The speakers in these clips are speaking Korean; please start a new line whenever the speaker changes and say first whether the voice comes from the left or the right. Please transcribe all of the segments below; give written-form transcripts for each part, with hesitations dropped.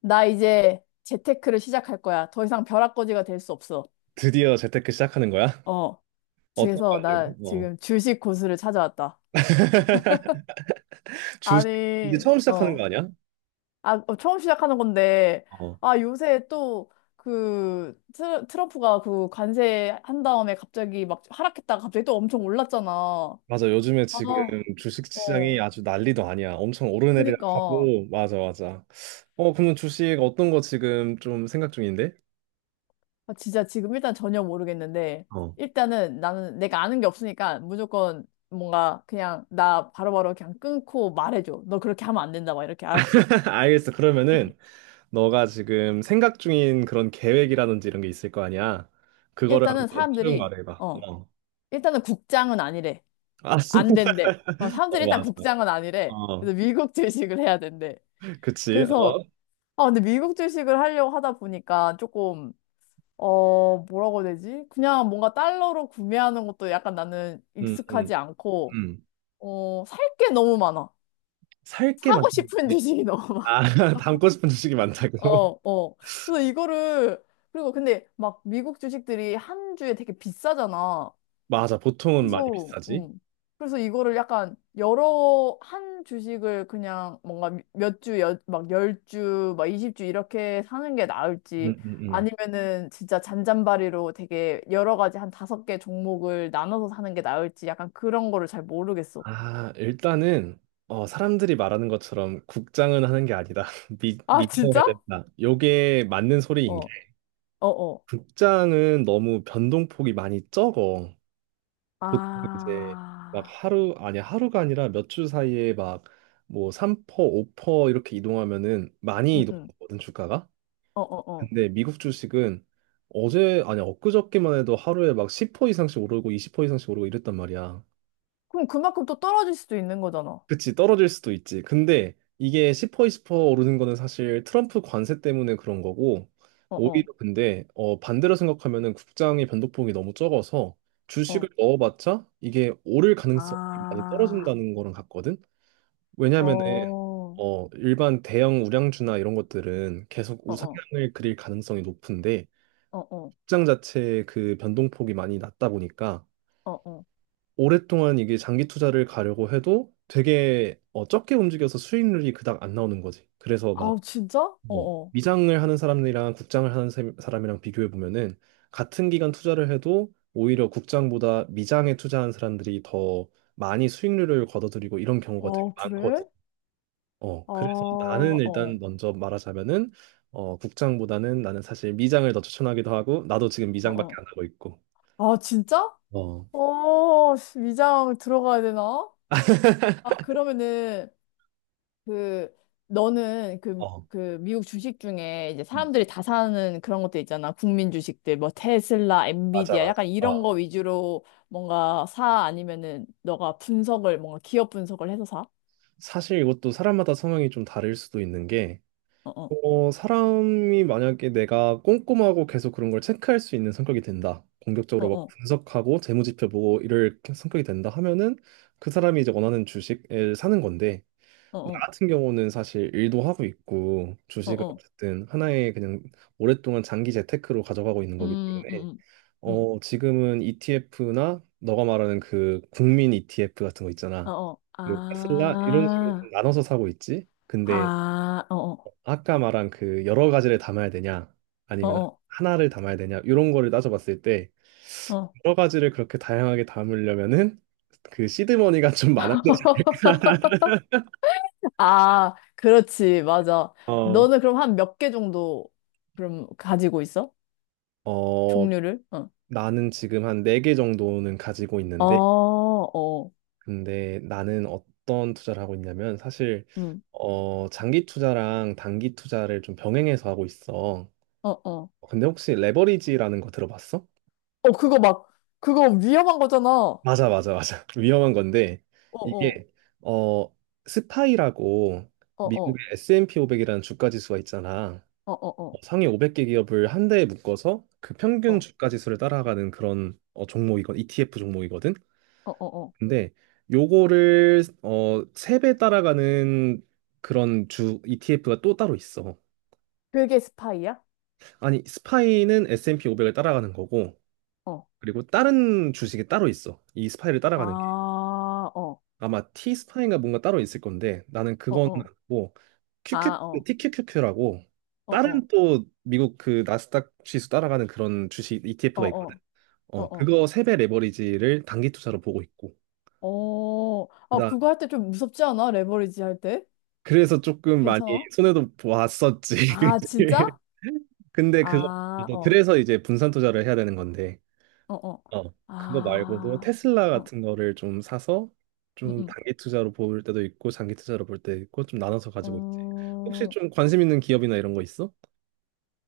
left: 나 이제 재테크를 시작할 거야. 더 이상 벼락거지가 될 수 없어.
right: 드디어 재테크 시작하는 거야?
left: 어.
right: 어떤 거
left: 그래서 나
right: 하려고? 어.
left: 지금 주식 고수를 찾아왔다.
right: 주식. 이제
left: 아니,
right: 처음 시작하는
left: 어.
right: 거 아니야?
left: 아, 어, 처음 시작하는 건데,
right: 어.
left: 아, 요새 또, 그, 트럼프가 그 관세 한 다음에 갑자기 막 하락했다가 갑자기 또 엄청 올랐잖아.
right: 맞아. 요즘에
left: 아,
right: 지금 주식 시장이
left: 어.
right: 아주 난리도 아니야. 엄청
left: 그니까.
right: 오르내리락하고 맞아, 맞아. 어, 그러면 주식 어떤 거 지금 좀 생각 중인데?
left: 아, 진짜 지금 일단 전혀 모르겠는데,
right: 어.
left: 일단은 나는 내가 아는 게 없으니까 무조건 뭔가 그냥 나 바로바로 그냥 끊고 말해줘. 너 그렇게 하면 안 된다. 막 이렇게 알았지.
right: 알겠어. 그러면은 너가 지금 생각 중인 그런 계획이라든지 이런 게 있을 거 아니야? 그거를
left: 일단은
right: 한번 쭉
left: 사람들이,
right: 말해봐.
left: 어,
right: 어.
left: 일단은 국장은 아니래.
right: 아,
left: 안 된대. 어, 사람들이
right: 어,
left: 일단
right: 맞아.
left: 국장은 아니래.
right: 어.
left: 그래서 미국 주식을 해야 된대.
right: 그치.
left: 그래서,
right: 어.
left: 아, 근데 미국 주식을 하려고 하다 보니까 조금, 어, 뭐라고 해야 되지? 그냥 뭔가 달러로 구매하는 것도 약간 나는
right: 음, 음,
left: 익숙하지 않고,
right: 음.
left: 어, 살 게 너무 많아.
right: 살게
left: 사고 싶은
right: 만드는데
left: 주식이 너무 많아.
right: 아 담고 싶은 주식이 많다고.
left: 어, 어. 그래서 이거를, 그리고 근데 막 미국 주식들이 한 주에 되게 비싸잖아.
right: 맞아, 보통은 많이
left: 그래서,
right: 비싸지.
left: 그래서 이거를 약간 여러 한 주식을 그냥 뭔가 몇 주, 여, 막 열 주막 20주 이렇게 사는 게 나을지
right: 음음음.
left: 아니면은 진짜 잔잔바리로 되게 여러 가지 한 다섯 개 종목을 나눠서 사는 게 나을지 약간 그런 거를 잘 모르겠어.
right: 아, 일단은 어 사람들이 말하는 것처럼 국장은 하는 게 아니다 미
left: 아,
right: 미장 해야
left: 진짜?
right: 된다, 요게 맞는 소리인
left: 어,
right: 게
left: 어, 어.
right: 국장은 너무 변동폭이 많이 적어. 보통 이제 막
left: 아,
right: 하루, 아니 하루가 아니라 몇 주 사이에 막 뭐 3%, 5% 이렇게 이동하면은 많이
left: 응, 응.
right: 이동하거든, 주가가.
left: 어, 어, 어.
right: 근데 미국 주식은 어제, 아니 엊그저께만 해도 하루에 막 10% 이상씩 오르고 20% 이상씩 오르고 이랬단 말이야.
left: 그럼 그만큼 또 떨어질 수도 있는 거잖아.
right: 그치, 떨어질 수도 있지. 근데 이게 10% 20% 오르는 거는 사실 트럼프 관세 때문에 그런 거고,
left: 어, 어,
right: 오히려 근데 어 반대로 생각하면은 국장의 변동폭이 너무 적어서
left: 어.
right: 주식을 넣어봤자 이게 오를 가능성이 많이
left: 아,
right: 떨어진다는 거랑 같거든.
left: 어,
right: 왜냐면은
left: 어,
right: 어 일반 대형 우량주나 이런 것들은 계속
left: 어, 어,
right: 우상향을 그릴 가능성이 높은데,
left: 어,
right: 시장 자체의 그 변동폭이 많이 낮다 보니까
left: 어, 어.
right: 오랫동안 이게 장기 투자를 가려고 해도 되게 어, 적게 움직여서 수익률이 그닥 안 나오는 거지. 그래서 막
left: 아우, 진짜? 어,
right: 뭐,
left: 어.
right: 미장을 하는 사람이랑 국장을 하는 사람이랑 비교해 보면은 같은 기간 투자를 해도 오히려 국장보다 미장에 투자한 사람들이 더 많이 수익률을 거둬들이고 이런 경우가 되게
left: 어, 그래?
right: 많거든. 어,
left: 아,
right: 그래서 나는
left: 어,
right: 일단
left: 어,
right: 먼저 말하자면은 어, 국장보다는 나는 사실 미장을 더 추천하기도 하고, 나도 지금
left: 어,
right: 미장밖에
left: 어.
right: 안 하고 있고.
left: 아, 진짜?
right: 어.
left: 어, 씨, 위장 들어가야 되나? 아, 그러면은 그 너는 그
right: 어,
left: 그 미국 주식 중에 이제 사람들이 다 사는 그런 것들 있잖아. 국민 주식들 뭐 테슬라,
right: 맞아,
left: 엔비디아
right: 맞아.
left: 약간 이런 거
right: 어,
left: 위주로 뭔가 사 아니면은 너가 분석을 뭔가 기업 분석을 해서 사?
right: 사실 이것도 사람마다 성향이 좀 다를 수도 있는 게,
left: 어어.
right: 어, 사람이 만약에 내가 꼼꼼하고 계속 그런 걸 체크할 수 있는 성격이 된다, 공격적으로 막
left: 어어.
right: 분석하고 재무지표 보고 이럴 성격이 된다 하면은 그 사람이 이제 원하는 주식을 사는 건데, 나
left: 어어.
right: 같은 경우는 사실 일도 하고 있고, 주식을
left: 어어.
right: 어쨌든 하나의 그냥 오랫동안 장기 재테크로 가져가고 있는 거기
left: 음, 음,
right: 때문에,
left: 음. 음.
right: 어, 지금은 ETF나 너가 말하는 그 국민 ETF 같은 거 있잖아.
left: 어어.
right: 그리고 테슬라 이런 식으로 좀
left: 아.
right: 나눠서 사고 있지. 근데
left: 아. 어어.
right: 아까 말한 그 여러 가지를 담아야 되냐
left: 어
right: 아니면
left: 어.
right: 하나를 담아야 되냐 이런 거를 따져봤을 때
left: 어.
right: 여러 가지를 그렇게 다양하게 담으려면은 그 시드머니가 좀 많아야 돼.
left: 아, 그렇지. 맞아.
right: 어,
left: 너는 그럼 한 몇 개 정도 그럼 가지고 있어?
right: 어,
left: 종류를? 어.
right: 나는 지금 한 네 개 정도는 가지고
left: 아,
right: 있는데,
left: 어,
right: 근데 나는 어떤 투자를 하고 있냐면 사실
left: 응,
right: 어, 장기 투자랑 단기 투자를 좀 병행해서 하고 있어.
left: 어, 어.
right: 근데 혹시 레버리지라는 거 들어봤어?
left: 어, 그거 막, 그거 위험한 거잖아. 어,
right: 맞아, 맞아, 맞아. 위험한 건데,
left: 어,
right: 이게 어, 스파이라고
left: 어,
right: 미국의
left: 어,
right: S&P 500이라는 주가 지수가 있잖아.
left: 어, 어,
right: 어,
left: 어,
right: 상위 500개 기업을 한 대에 묶어서 그 평균
left: 어,
right: 주가 지수를 따라가는 그런 어, 종목이건 ETF 종목이거든.
left: 어, 어. 어.
right: 근데 요거를 어 3배 따라가는 그런 주 ETF가 또 따로 있어.
left: 그게 스파이야?
right: 아니, 스파이는 S&P 500을 따라가는 거고,
left: 어.
right: 그리고 다른 주식이 따로 있어, 이 스파이를
left: 아,
right: 따라가는 게.
left: 어,
right: 아마 T 스파이가 뭔가 따로 있을 건데 나는
left: 어,
right: 그건
left: 어.
right: 뭐
left: 아, 어,
right: TQQQ라고
left: 어, 어,
right: 다른 또 미국 그 나스닥 지수 따라가는 그런 주식
left: 어,
right: ETF가 있거든.
left: 어, 어,
right: 어,
left: 어.
right: 그거 3배 레버리지를 단기 투자로 보고 있고.
left: 어, 아, 그거 할 때 좀 무섭지 않아? 레버리지 할 때?
right: 그래서 조금 많이
left: 괜찮아?
right: 손해도 보았었지.
left: 아,
right: 그치?
left: 진짜?
right: 근데 그거
left: 아,
right: 말고도
left: 어,
right: 그래서 이제 분산 투자를 해야 되는 건데,
left: 어, 어.
right: 어 그거 말고도
left: 아,
right: 테슬라
left: 어,
right: 같은 거를 좀 사서 좀
left: 응,
right: 단기 투자로 볼 때도 있고 장기 투자로 볼 때 있고 좀 나눠서 가지고 있지. 혹시
left: 응.
right: 좀 관심 있는 기업이나 이런 거 있어?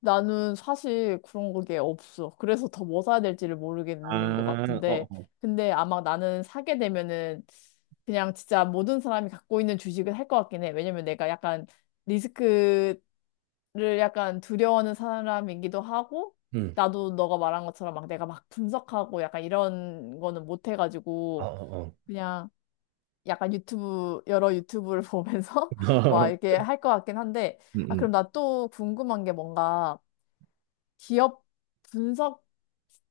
left: 나는 사실 그런 게 없어. 그래서 더 뭐 사야 될지를 모르겠는 것
right: 아, 어,
left: 같은데.
right: 어.
left: 근데 아마 나는 사게 되면은 그냥 진짜 모든 사람이 갖고 있는 주식을 할 것 같긴 해. 왜냐면 내가 약간 리스크를 약간 두려워하는 사람이기도 하고,
right: 응.
left: 나도 너가 말한 것처럼 막 내가 막 분석하고 약간 이런 거는 못
right: 어,
left: 해가지고,
right: 어, 어.
left: 그냥 약간 유튜브, 여러 유튜브를 보면서 막 이렇게 할 것 같긴 한데,
right: 응,
left: 아,
right: 응.
left: 그럼 나 또 궁금한 게 뭔가, 기업 분석,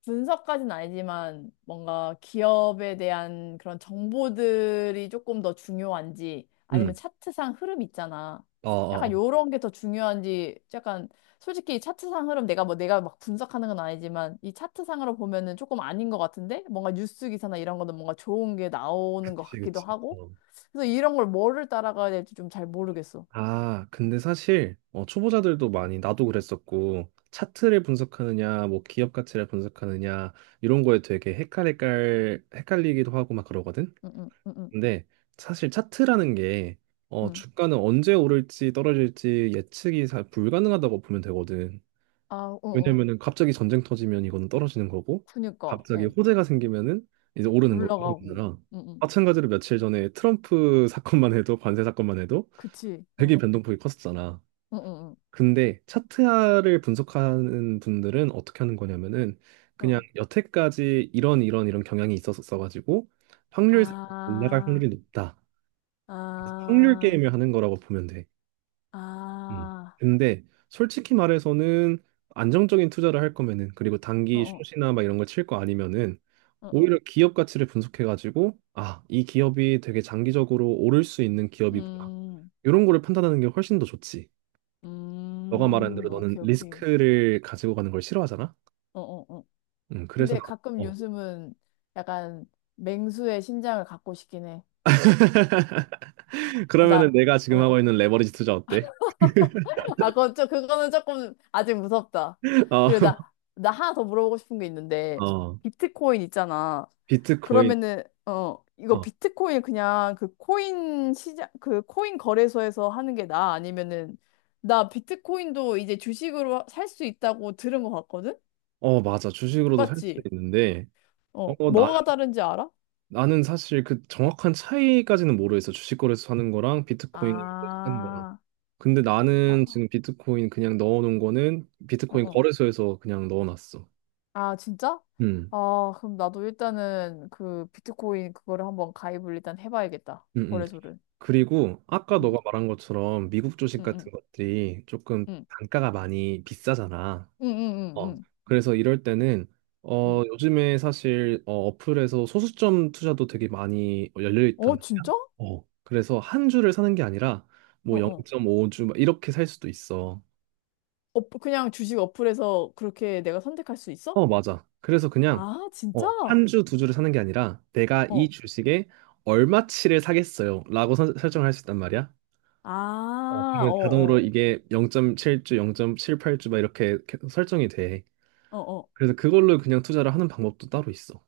left: 분석까지는 아니지만 뭔가 기업에 대한 그런 정보들이 조금 더 중요한지 아니면
right: 응.
left: 차트상 흐름 있잖아.
right: 어, 어.
left: 약간
right: 어.
left: 요런 게 더 중요한지 약간 솔직히 차트상 흐름 내가 뭐 내가 막 분석하는 건 아니지만 이 차트상으로 보면은 조금 아닌 것 같은데 뭔가 뉴스 기사나 이런 거는 뭔가 좋은 게 나오는 것
right: 그치,
left: 같기도
right: 그치.
left: 하고 그래서 이런 걸 뭐를 따라가야 될지 좀 잘 모르겠어.
right: 아, 근데 사실 어, 초보자들도 많이, 나도 그랬었고, 차트를 분석하느냐, 뭐 기업 가치를 분석하느냐 이런 거에 되게 헷갈릴 헷갈리기도 하고 막 그러거든.
left: 응, 응, 응, 응,
right: 근데 사실 차트라는 게 어,
left: 응.
right: 주가는 언제 오를지 떨어질지 예측이 잘 불가능하다고 보면 되거든.
left: 아, 응, 응.
right: 왜냐면은 갑자기 전쟁 터지면 이거는 떨어지는 거고,
left: 그니까,
right: 갑자기
left: 어.
right: 호재가 생기면은 이제 오르는 거느
left: 올라가고.
right: 라
left: 응, 응.
right: 마찬가지로 며칠 전에 트럼프 사건만 해도, 관세 사건만 해도
left: 그치. 어.
right: 되게 변동폭이 컸었잖아.
left: 응, 응,
right: 근데 차트화를 분석하는 분들은 어떻게 하는 거냐면은
left: 응.
right: 그냥
left: 어.
right: 여태까지 이런 이런 이런 경향이 있었어 가지고 확률상 올라갈
left: 아,
right: 확률이 높다, 확률
left: 아,
right: 게임을 하는 거라고 보면 돼. 음.
left: 아.
right: 근데 솔직히 말해서는 안정적인 투자를 할 거면은, 그리고
left: 어,
right: 단기
left: 어,
right: 숏이나 막 이런 걸 칠 거 아니면은
left: 어, 어.
right: 오히려 기업 가치를 분석해 가지고 아, 이 기업이 되게 장기적으로 오를 수 있는 기업이구나,
left: 음,
right: 이런 거를 판단하는 게 훨씬 더 좋지. 너가 말하는 대로 너는
left: 오케이, 오케이.
right: 리스크를 가지고 가는 걸 싫어하잖아.
left: 어, 어, 어.
right: 그래서
left: 근데
right: 나
left: 가끔
right: 어.
left: 요즘은 약간 맹수의 신장을 갖고 싶긴 해. 아,
right: 그러면은
left: 나,
right: 내가 지금 하고
left: 어.
right: 있는 레버리지 투자 어때?
left: 아, 그건 좀, 그거는 조금 아직 무섭다. 그리고 나, 나 하나 더 물어보고 싶은 게
right: 어,
left: 있는데,
right: 어,
left: 비트코인 있잖아.
right: 비트코인.
left: 그러면은 어 이거
right: 어,
left: 비트코인 그냥 그 코인 시장 그 코인 거래소에서 하는 게 나아? 아니면은 나 비트코인도 이제 주식으로 살 수 있다고 들은 것 같거든?
right: 어, 맞아. 주식으로도 살 수
left: 맞지?
right: 있는데,
left: 어
right: 어, 어, 나,
left: 뭐가 다른지 알아?
right: 나는 사실 그 정확한 차이까지는 모르겠어, 주식 거래소 사는 거랑 비트코인 사는 거랑.
left: 아,
right: 근데
left: 아,
right: 나는 지금 비트코인 그냥 넣어놓은 거는
left: 어,
right: 비트코인
left: 어.
right: 거래소에서 그냥 넣어놨어.
left: 아, 진짜?
right: 음,
left: 아, 그럼 나도 일단은 그 비트코인 그거를 한번 가입을 일단 해봐야겠다.
right: 음, 음.
left: 거래소를.
right: 그리고 아까
left: 응,
right: 너가 말한 것처럼 미국 주식
left: 응, 응,
right: 같은 것들이 조금
left: 응,
right: 단가가 많이 비싸잖아.
left: 응, 응, 응,
right: 어.
left: 응.
right: 그래서 이럴 때는
left: 응.
right: 어 요즘에 사실 어, 어플에서 소수점 투자도 되게 많이 열려 있단
left: 어, 진짜?
right: 말이야. 어. 그래서 한 주를 사는 게 아니라
left: 어,
right: 뭐
left: 어.
right: 0.5주 막 이렇게 살 수도 있어.
left: 어, 그냥 주식 어플에서 그렇게 내가 선택할 수 있어?
right: 어, 맞아. 그래서 그냥
left: 아, 진짜?
right: 어, 한 주, 두 주를 사는 게 아니라 내가 이
left: 어.
right: 주식에 얼마치를 사겠어요, 라고 설정을 할 수 있단 말이야. 어,
left: 아, 어,
right: 그러면 자동으로
left: 어.
right: 이게 0.7주, 0.78주 막 이렇게 계속 설정이 돼.
left: 어, 어.
right: 그래서 그걸로 그냥 투자를 하는 방법도 따로 있어.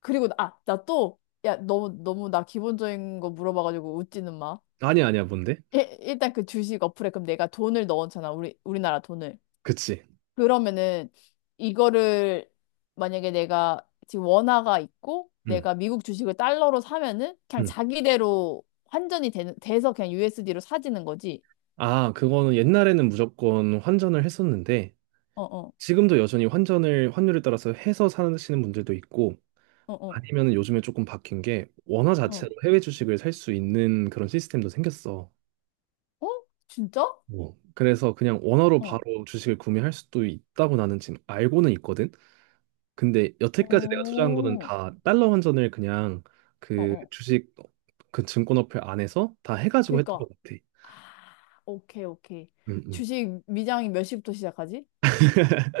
left: 그리고, 아, 나 또, 야, 너무, 너무 나 기본적인 거 물어봐가지고 웃지는 마.
right: 아니야, 아니야, 뭔데?
left: 일단 그 주식 어플에 그럼 내가 돈을 넣었잖아. 우리나라 돈을.
right: 그치.
left: 그러면은 이거를 만약에 내가 지금 원화가 있고
right: 응,
left: 내가 미국 주식을 달러로 사면은 그냥
right: 응.
left: 자기대로 환전이 돼서 그냥 USD로 사지는 거지.
right: 아, 그거는 옛날에는 무조건 환전을 했었는데,
left: 어, 어,
right: 지금도 여전히 환전을 환율에 따라서 해서 사시는 분들도 있고,
left: 어, 어.
right: 아니면 요즘에 조금 바뀐 게 원화 자체로
left: 어.
right: 해외 주식을 살 수 있는 그런 시스템도 생겼어.
left: 어? 진짜?
right: 뭐, 그래서 그냥 원화로 바로
left: 어.
right: 주식을 구매할 수도 있다고 나는 지금 알고는 있거든. 근데 여태까지 내가 투자한 거는
left: 어.
right: 다 달러 환전을 그냥
left: 어,
right: 그
left: 어.
right: 주식 그 증권 어플 안에서 다 해가지고 했던
left: 그니까.
right: 것 같아.
left: 아, 오케이, 오케이.
right: 음, 음.
left: 주식 미장이 몇 시부터 시작하지?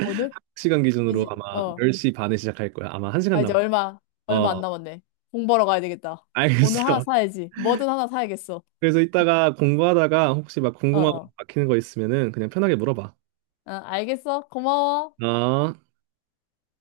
left: 오늘?
right: 시간 기준으로
left: 이제,
right: 아마
left: 어.
right: 10시 반에 시작할 거야. 아마
left: 아,
right: 1시간
left: 이제
right: 남았.
left: 얼마, 얼마 안
right: 어,
left: 남았네. 공 벌어 가야 되겠다. 오늘 하나
right: 알겠어.
left: 사야지. 뭐든 하나 사야겠어.
right: 그래서 이따가 공부하다가 혹시 막
left: 어,
right: 궁금한 거
left: 어.
right: 막히는 거 있으면은 그냥 편하게 물어봐.
left: 어, 알겠어. 고마워.
right: 어.